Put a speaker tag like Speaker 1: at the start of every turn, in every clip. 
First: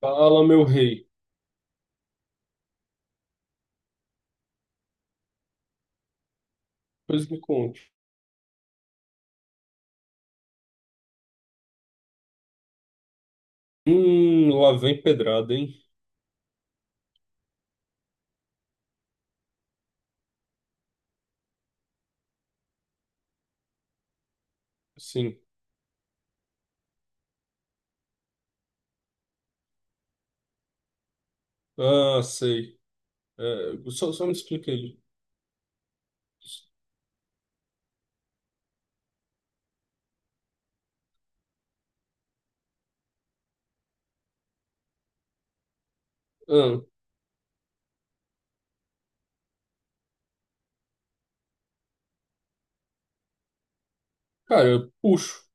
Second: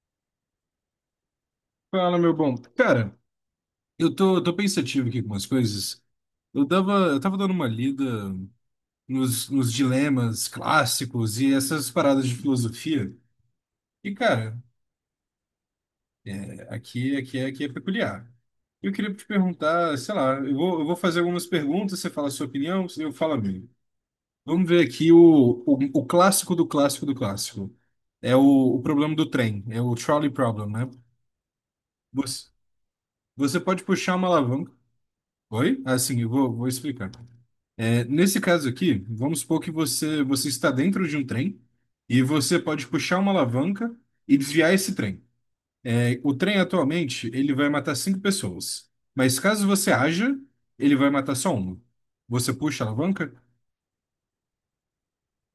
Speaker 1: Fala, meu rei.
Speaker 2: Fala, meu bom. Cara, eu tô pensativo aqui com umas coisas. Eu tava, eu
Speaker 1: Pois
Speaker 2: tava
Speaker 1: me
Speaker 2: dando uma
Speaker 1: conte.
Speaker 2: lida nos dilemas clássicos e essas paradas de filosofia. E, cara,
Speaker 1: Lá vem pedrada, hein?
Speaker 2: aqui é peculiar. Eu queria te perguntar, sei lá, eu vou fazer algumas perguntas, você fala a sua opinião, eu falo a minha. Vamos ver aqui
Speaker 1: Sim.
Speaker 2: o clássico do clássico do clássico. É o problema do trem, é o trolley problem, né?
Speaker 1: Ah,
Speaker 2: Você,
Speaker 1: sei.
Speaker 2: você pode
Speaker 1: É, só,
Speaker 2: puxar
Speaker 1: só
Speaker 2: uma
Speaker 1: me explica
Speaker 2: alavanca.
Speaker 1: aí.
Speaker 2: Oi? Assim, eu vou explicar. É, nesse caso aqui, vamos supor que você está dentro de um trem e você pode puxar uma alavanca e desviar esse trem. É, o trem
Speaker 1: Ah,
Speaker 2: atualmente ele vai matar cinco pessoas, mas caso você haja, ele vai matar só uma. Você puxa a alavanca?
Speaker 1: cara, eu puxo.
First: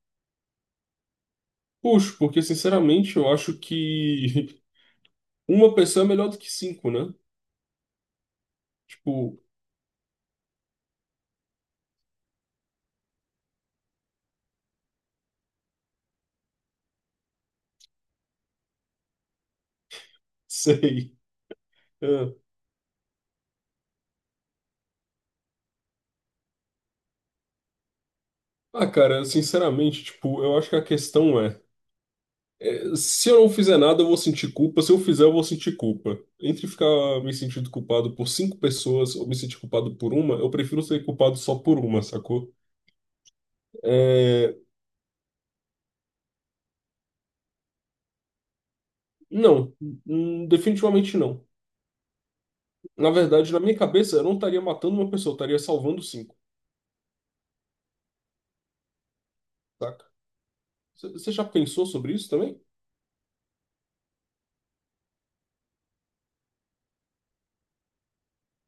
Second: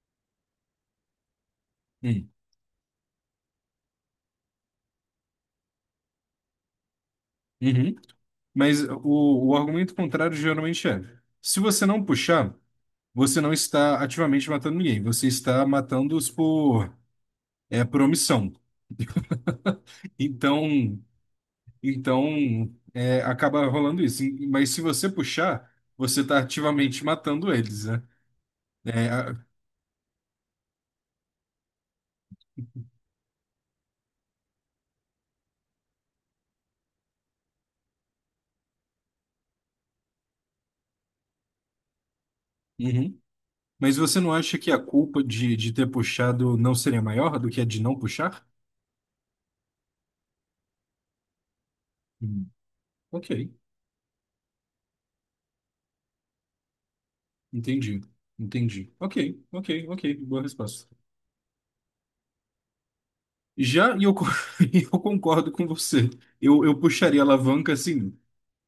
Speaker 1: Puxo,
Speaker 2: Hum.
Speaker 1: porque sinceramente eu acho que uma pessoa é melhor do que cinco, né?
Speaker 2: Uhum. Mas
Speaker 1: Tipo,
Speaker 2: o argumento contrário geralmente é: se você não puxar, você não está ativamente matando ninguém, você está matando-os por, por omissão. Então,
Speaker 1: sei. Ah,
Speaker 2: Então, acaba rolando isso. Mas se você puxar, você está ativamente matando eles, né?
Speaker 1: Ah,
Speaker 2: É,
Speaker 1: cara,
Speaker 2: a-
Speaker 1: sinceramente, tipo, eu acho que a questão é. É, se eu não fizer nada, eu vou sentir culpa. Se eu fizer, eu vou sentir culpa. Entre ficar me sentindo culpado por cinco pessoas ou me sentir culpado por uma, eu prefiro ser culpado só por uma, sacou?
Speaker 2: Uhum. Mas você não
Speaker 1: É,
Speaker 2: acha que a culpa de ter puxado não seria maior do que a de não puxar?
Speaker 1: não, definitivamente não.
Speaker 2: Hum.
Speaker 1: Na
Speaker 2: Ok,
Speaker 1: verdade, na minha cabeça, eu não estaria matando uma pessoa, eu estaria salvando cinco,
Speaker 2: entendi. Entendi. Ok, ok,
Speaker 1: saca?
Speaker 2: ok. Boa resposta.
Speaker 1: Você já pensou sobre isso também?
Speaker 2: Já, e eu concordo com você. Eu puxaria a alavanca, assim,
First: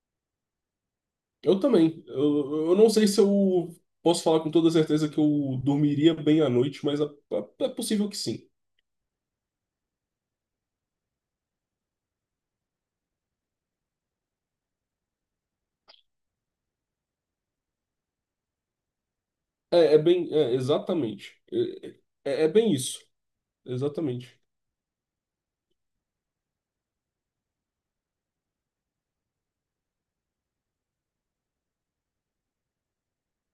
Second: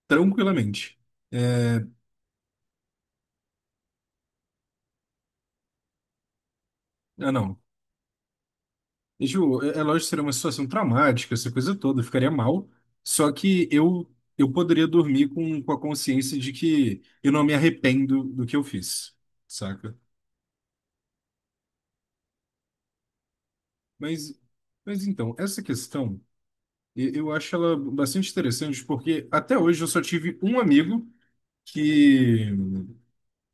Speaker 2: tranquilamente.
Speaker 1: Eu
Speaker 2: É,
Speaker 1: também. Eu não sei se eu posso falar com toda certeza que eu dormiria bem à noite, mas
Speaker 2: ah, não.
Speaker 1: é possível que sim.
Speaker 2: Ju, é lógico que seria uma situação traumática, essa coisa toda, eu ficaria mal. Só que eu poderia dormir com a consciência de que eu não me arrependo do que eu fiz, saca?
Speaker 1: É, é bem, é, exatamente. É, é bem isso.
Speaker 2: Mas,
Speaker 1: Exatamente.
Speaker 2: mas então, essa questão, eu acho ela bastante interessante, porque até hoje eu só tive um amigo que,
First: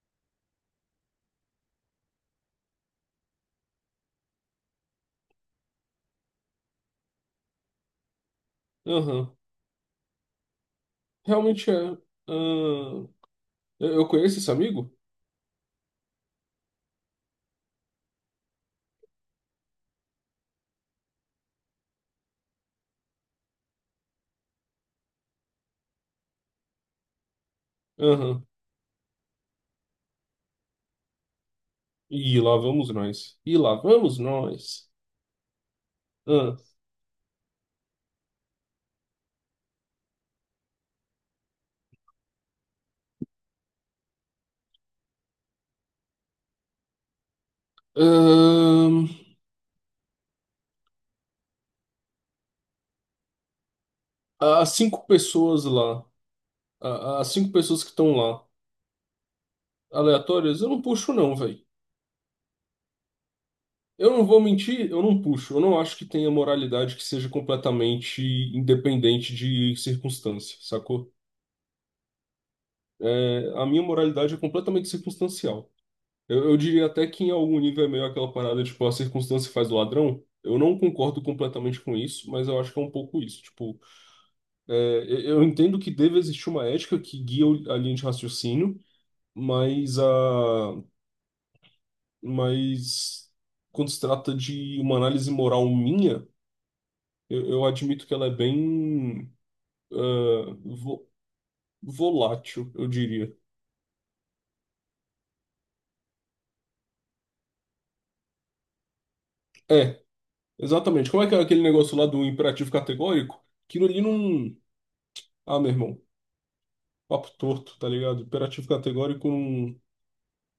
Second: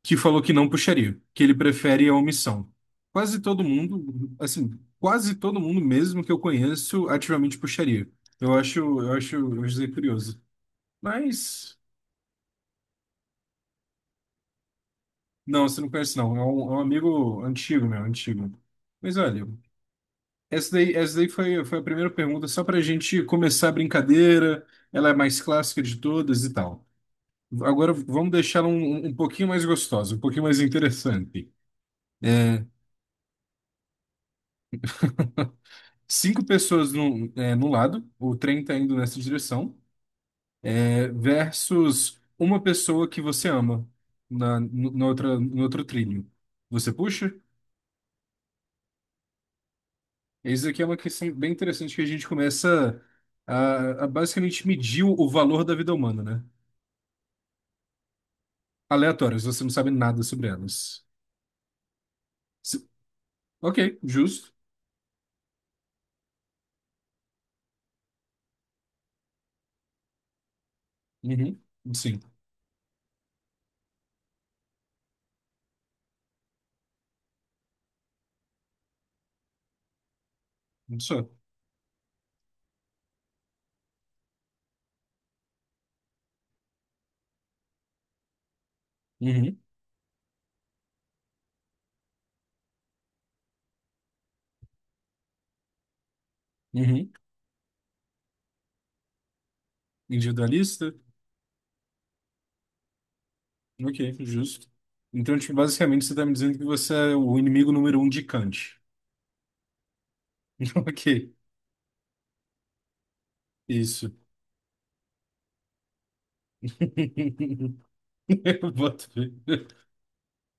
Speaker 2: que falou que não puxaria, que ele prefere a omissão. Quase todo mundo, assim, quase todo mundo mesmo que eu conheço ativamente puxaria. Eu acho, eu
Speaker 1: Aham.
Speaker 2: acho, eu acho curioso.
Speaker 1: Realmente é.
Speaker 2: Mas,
Speaker 1: Ahn. Eu conheço esse amigo?
Speaker 2: não, você não conhece, não. É um amigo antigo, meu, antigo. Mas olha, essa daí foi a primeira pergunta, só para gente começar a brincadeira. Ela é mais clássica de todas e tal. Agora vamos
Speaker 1: Aham.
Speaker 2: deixar um pouquinho mais gostosa, um pouquinho mais interessante.
Speaker 1: E lá
Speaker 2: É,
Speaker 1: vamos nós. E lá vamos nós.
Speaker 2: cinco
Speaker 1: Ahn.
Speaker 2: pessoas no lado, o trem tá indo nessa direção, versus uma pessoa que você ama na, no, na outra, no outro trilho. Você puxa?
Speaker 1: Ahn,
Speaker 2: Isso aqui é uma questão bem interessante que a gente começa a basicamente
Speaker 1: As
Speaker 2: medir
Speaker 1: cinco
Speaker 2: o valor
Speaker 1: pessoas
Speaker 2: da vida
Speaker 1: lá.
Speaker 2: humana, né?
Speaker 1: As cinco pessoas que estão lá.
Speaker 2: Aleatórias, você não sabe nada sobre
Speaker 1: Aleatórias, eu não
Speaker 2: elas.
Speaker 1: puxo, não, velho.
Speaker 2: Se- ok,
Speaker 1: Eu não vou
Speaker 2: justo.
Speaker 1: mentir, eu não puxo. Eu não acho que tenha moralidade que seja completamente independente de circunstância, sacou?
Speaker 2: Uhum. Sim,
Speaker 1: É, a minha moralidade é completamente circunstancial. Eu diria até que em algum nível é meio aquela parada, tipo, a circunstância faz o ladrão. Eu não concordo
Speaker 2: só.
Speaker 1: completamente com isso, mas eu acho que é um pouco isso. Tipo, é, eu entendo que deve existir uma ética que guia o- a linha de raciocínio,
Speaker 2: Uhum.
Speaker 1: mas a, mas quando se trata de uma análise moral minha,
Speaker 2: Uhum.
Speaker 1: eu admito que ela é bem, ah,
Speaker 2: Individualista?
Speaker 1: vo- volátil, eu diria.
Speaker 2: Ok, justo. Então, tipo, basicamente, você está me dizendo que você é o inimigo número um de Kant.
Speaker 1: É. Exatamente. Como é
Speaker 2: Ok,
Speaker 1: que é aquele negócio lá do imperativo categórico? Aquilo ali
Speaker 2: isso.
Speaker 1: não. Ah, meu irmão, papo torto, tá ligado? Imperativo
Speaker 2: Eu boto
Speaker 1: categórico
Speaker 2: fé.
Speaker 1: não.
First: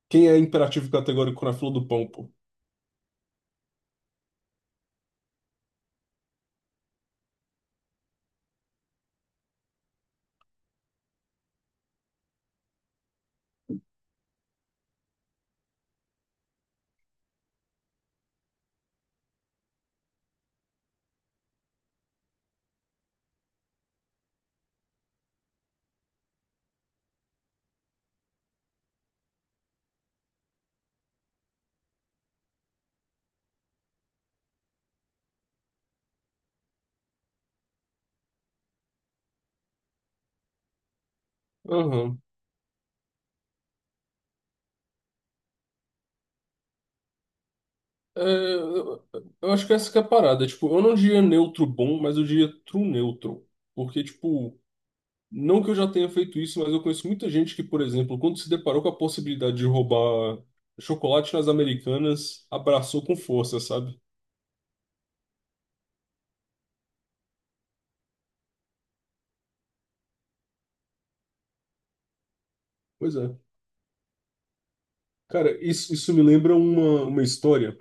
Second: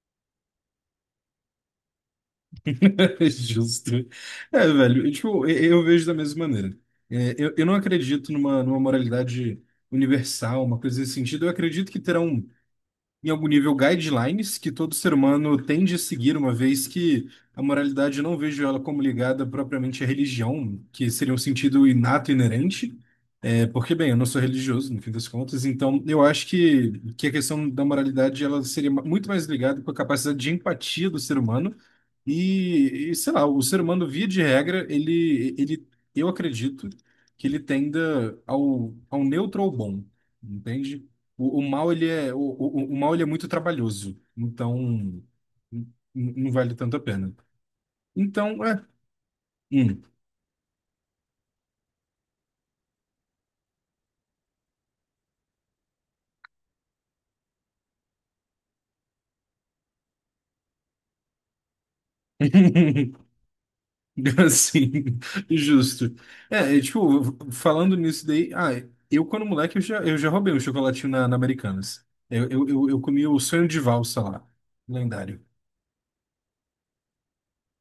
Speaker 1: Quem é imperativo categórico na fila do pão, pô?
Speaker 2: Justo. Velho, e, tipo, eu vejo da mesma maneira. Eu não acredito numa moralidade universal, uma coisa nesse sentido. Eu acredito que terão em algum nível, guidelines que todo ser humano tende a seguir, uma vez que a moralidade eu não vejo ela como ligada propriamente à religião, que seria um sentido inato, e inerente, porque, bem, eu não sou religioso, no fim das contas, então eu acho que a questão da moralidade ela seria muito mais ligada com a capacidade de empatia do ser humano e, sei lá, o ser humano, via de regra, eu acredito que ele tenda ao neutro ou bom, entende? O, o mal ele
Speaker 1: Aham.
Speaker 2: é o, o, o mal ele é muito trabalhoso, então não vale tanto a pena.
Speaker 1: É,
Speaker 2: Então, é.
Speaker 1: eu acho que essa que
Speaker 2: Hum.
Speaker 1: é a parada. Tipo, eu não diria neutro bom, mas eu diria true neutro. Porque, tipo, não que eu já tenha feito isso, mas eu conheço muita gente que, por exemplo, quando se deparou com a possibilidade de roubar chocolate nas Americanas, abraçou com força, sabe?
Speaker 2: Assim, justo. Tipo, falando nisso daí, eu quando moleque eu já roubei um chocolatinho na Americanas. Eu
Speaker 1: Pois
Speaker 2: comi
Speaker 1: é.
Speaker 2: o sonho de valsa lá, lendário.
Speaker 1: Cara, isso me lembra uma história.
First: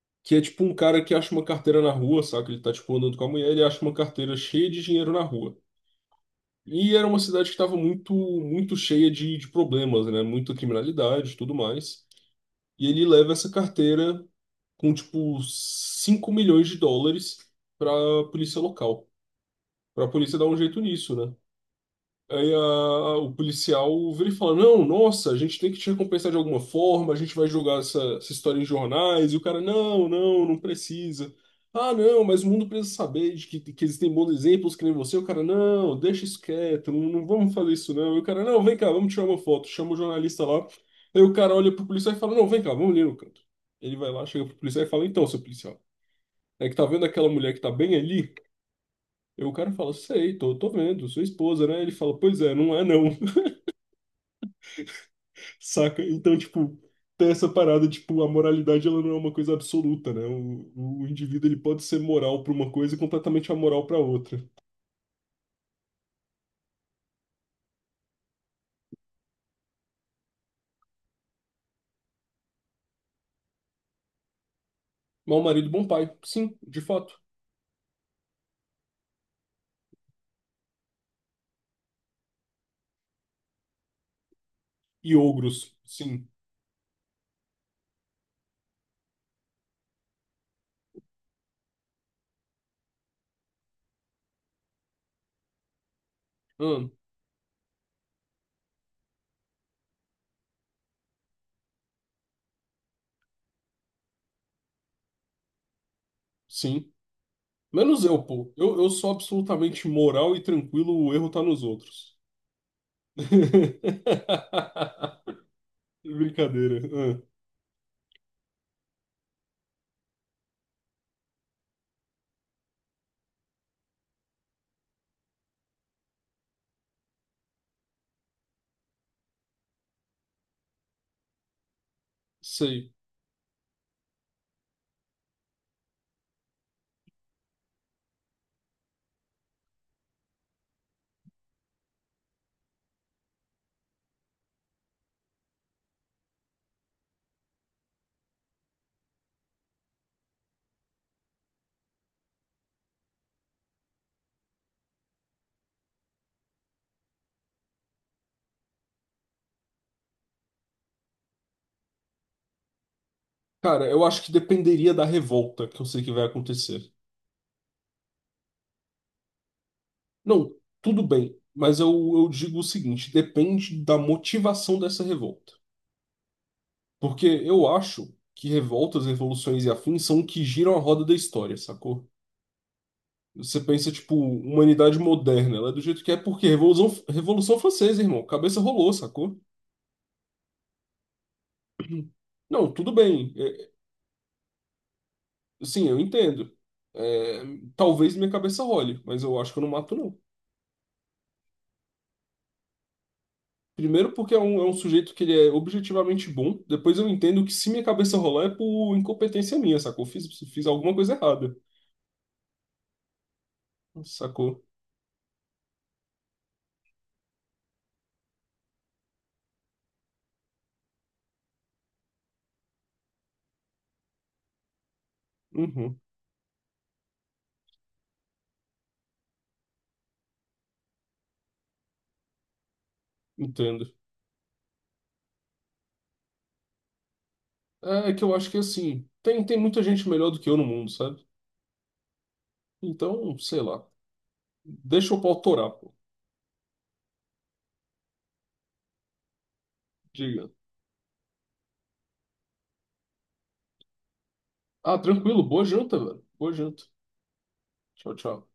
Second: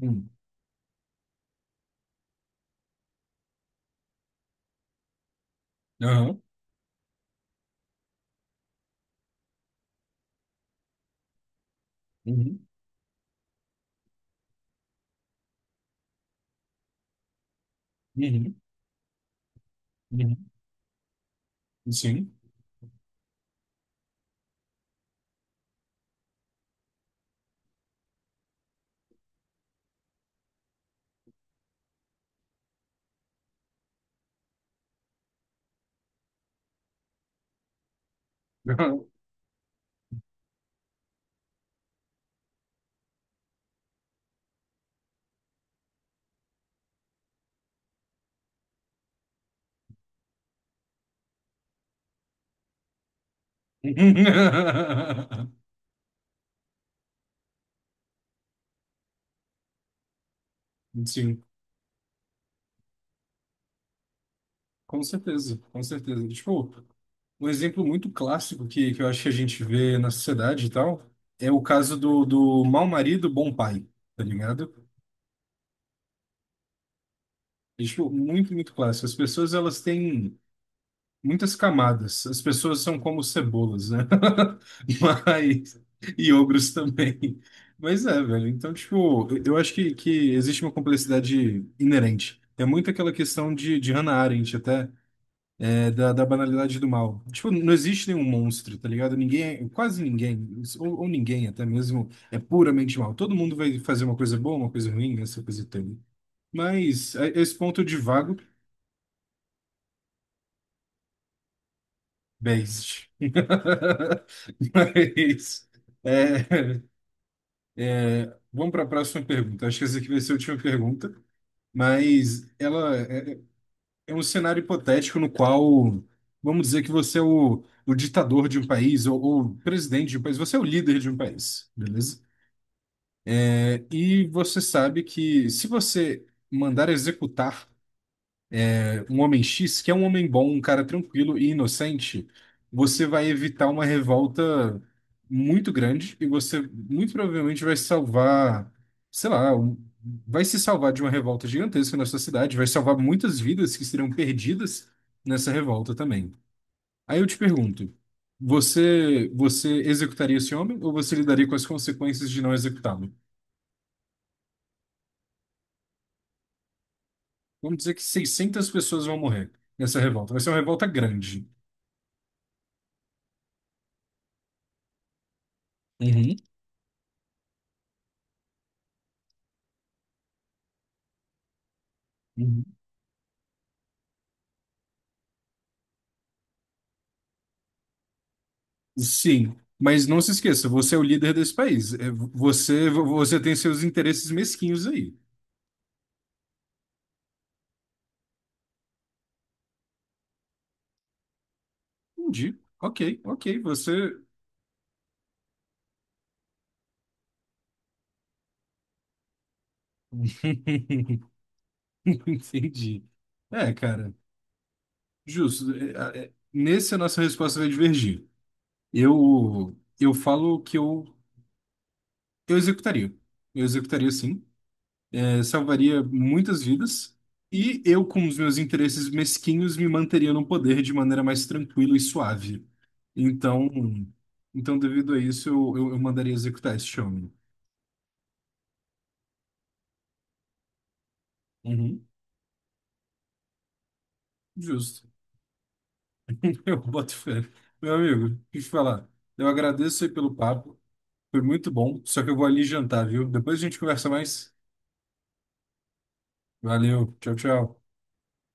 Speaker 2: Hum.
Speaker 1: Que é tipo um cara que acha uma carteira na rua, saca? Ele tá tipo andando com a mulher, ele acha uma carteira cheia de dinheiro na rua.
Speaker 2: Aham.
Speaker 1: E era uma cidade que estava muito, muito cheia de problemas, né? Muita criminalidade e tudo mais.
Speaker 2: Uhum.
Speaker 1: E ele leva essa carteira com tipo 5 milhões de dólares pra
Speaker 2: Uhum.
Speaker 1: polícia local. Pra polícia
Speaker 2: Uhum.
Speaker 1: dar um jeito nisso, né?
Speaker 2: Sim.
Speaker 1: O policial vira e fala: Não, nossa, a gente tem que te recompensar de alguma forma, a gente vai jogar essa, essa história em jornais. E o cara: Não, não, não precisa. Ah, não, mas o mundo precisa saber de que existem bons exemplos que nem você. O cara: Não, deixa isso quieto, não, não vamos fazer isso não. E o cara: Não, vem cá,
Speaker 2: Aham.
Speaker 1: vamos tirar uma foto. Chama o jornalista lá. Aí o cara olha pro policial e fala: Não, vem cá, vamos ali no canto. Ele vai lá, chega pro policial e fala: Então, seu policial, é que tá vendo aquela mulher que tá bem ali? E o cara fala, sei, tô vendo, sua esposa, né? Ele fala, pois é, não é não. Saca? Então, tipo, tem essa parada, tipo, a moralidade ela não é uma coisa absoluta, né? O
Speaker 2: Sim,
Speaker 1: indivíduo ele pode ser moral para uma coisa e completamente amoral para outra.
Speaker 2: com certeza, com certeza. Tipo, um exemplo muito clássico que eu acho que a gente vê na sociedade e tal é o caso do mau marido, bom pai, tá ligado?
Speaker 1: Mau marido, bom pai. Sim, de fato.
Speaker 2: É, tipo, muito clássico. As pessoas, elas têm muitas camadas. As pessoas são como cebolas, né?
Speaker 1: E ogros.
Speaker 2: Mas...
Speaker 1: Sim.
Speaker 2: E ogros também. Mas é, velho. Então, tipo, eu acho que existe uma complexidade inerente. É muito aquela questão de Hannah Arendt, até. É da banalidade do
Speaker 1: Hum,
Speaker 2: mal. Tipo, não existe nenhum monstro, tá ligado? Ninguém, quase ninguém, ou ninguém até mesmo, é puramente mal. Todo mundo vai fazer uma coisa boa, uma coisa ruim, né? Essa coisa toda.
Speaker 1: sim.
Speaker 2: Mas é esse ponto de
Speaker 1: Menos eu,
Speaker 2: vago,
Speaker 1: pô. Eu sou absolutamente moral e tranquilo, o erro tá nos outros.
Speaker 2: based. Mas, é,
Speaker 1: Brincadeira. Hum,
Speaker 2: vamos para a próxima pergunta. Acho que essa aqui vai ser a última pergunta, mas ela é um cenário hipotético no qual, vamos dizer que você é o ditador de um país ou presidente de um país, você é o líder de um país, beleza?
Speaker 1: sei.
Speaker 2: E você sabe que se você mandar executar um homem X, que é um homem bom, um cara tranquilo e inocente, você vai evitar uma revolta muito grande e você muito provavelmente vai salvar, sei lá, vai se salvar de uma revolta gigantesca na sua cidade, vai salvar muitas vidas que seriam perdidas nessa revolta também. Aí eu te pergunto, você executaria esse homem ou você lidaria com as consequências de não executá-lo?
Speaker 1: Cara, eu acho que dependeria da revolta que eu sei que vai acontecer.
Speaker 2: Vamos dizer que 600 pessoas vão morrer nessa revolta. Vai ser
Speaker 1: Não,
Speaker 2: uma revolta
Speaker 1: tudo bem,
Speaker 2: grande.
Speaker 1: mas eu digo o seguinte: depende da motivação dessa revolta.
Speaker 2: Uhum.
Speaker 1: Porque eu acho que revoltas, revoluções e afins são o que giram a roda da história, sacou?
Speaker 2: Uhum.
Speaker 1: Você pensa, tipo, humanidade moderna, ela é do jeito que é, porque Revolução Francesa, irmão, cabeça rolou, sacou?
Speaker 2: Sim, mas não se esqueça, você é o líder desse país.
Speaker 1: Não,
Speaker 2: Você,
Speaker 1: tudo bem,
Speaker 2: você tem seus interesses mesquinhos aí.
Speaker 1: sim, eu entendo. É, talvez minha cabeça role, mas eu acho que eu não mato, não.
Speaker 2: Entendi. Ok, ok, você.
Speaker 1: Primeiro porque é um sujeito que ele é objetivamente bom. Depois eu entendo que se minha cabeça rolar é por incompetência minha, sacou? Fiz alguma coisa errada,
Speaker 2: Entendi. É, cara,
Speaker 1: sacou?
Speaker 2: justo. Nesse, a nossa resposta vai divergir. Eu falo que eu executaria. Eu executaria sim.
Speaker 1: Uhum,
Speaker 2: Salvaria muitas vidas. E eu, com os meus interesses mesquinhos, me manteria no poder de maneira mais tranquila e suave. Então,
Speaker 1: entendo.
Speaker 2: então devido a isso, eu mandaria executar esse homem.
Speaker 1: É que eu acho que assim, tem muita gente melhor do que eu no mundo, sabe?
Speaker 2: Uhum,
Speaker 1: Então, sei lá.
Speaker 2: justo.
Speaker 1: Deixa o eu torar, pô.
Speaker 2: Eu boto fé. Meu amigo, deixa eu te falar. Eu agradeço aí pelo
Speaker 1: Diga.
Speaker 2: papo. Foi muito bom. Só que eu vou ali jantar, viu? Depois a gente conversa mais.
Speaker 1: Ah, tranquilo. Boa janta, velho. Boa janta.
Speaker 2: Valeu. Tchau, tchau.
Speaker 1: Tchau, tchau.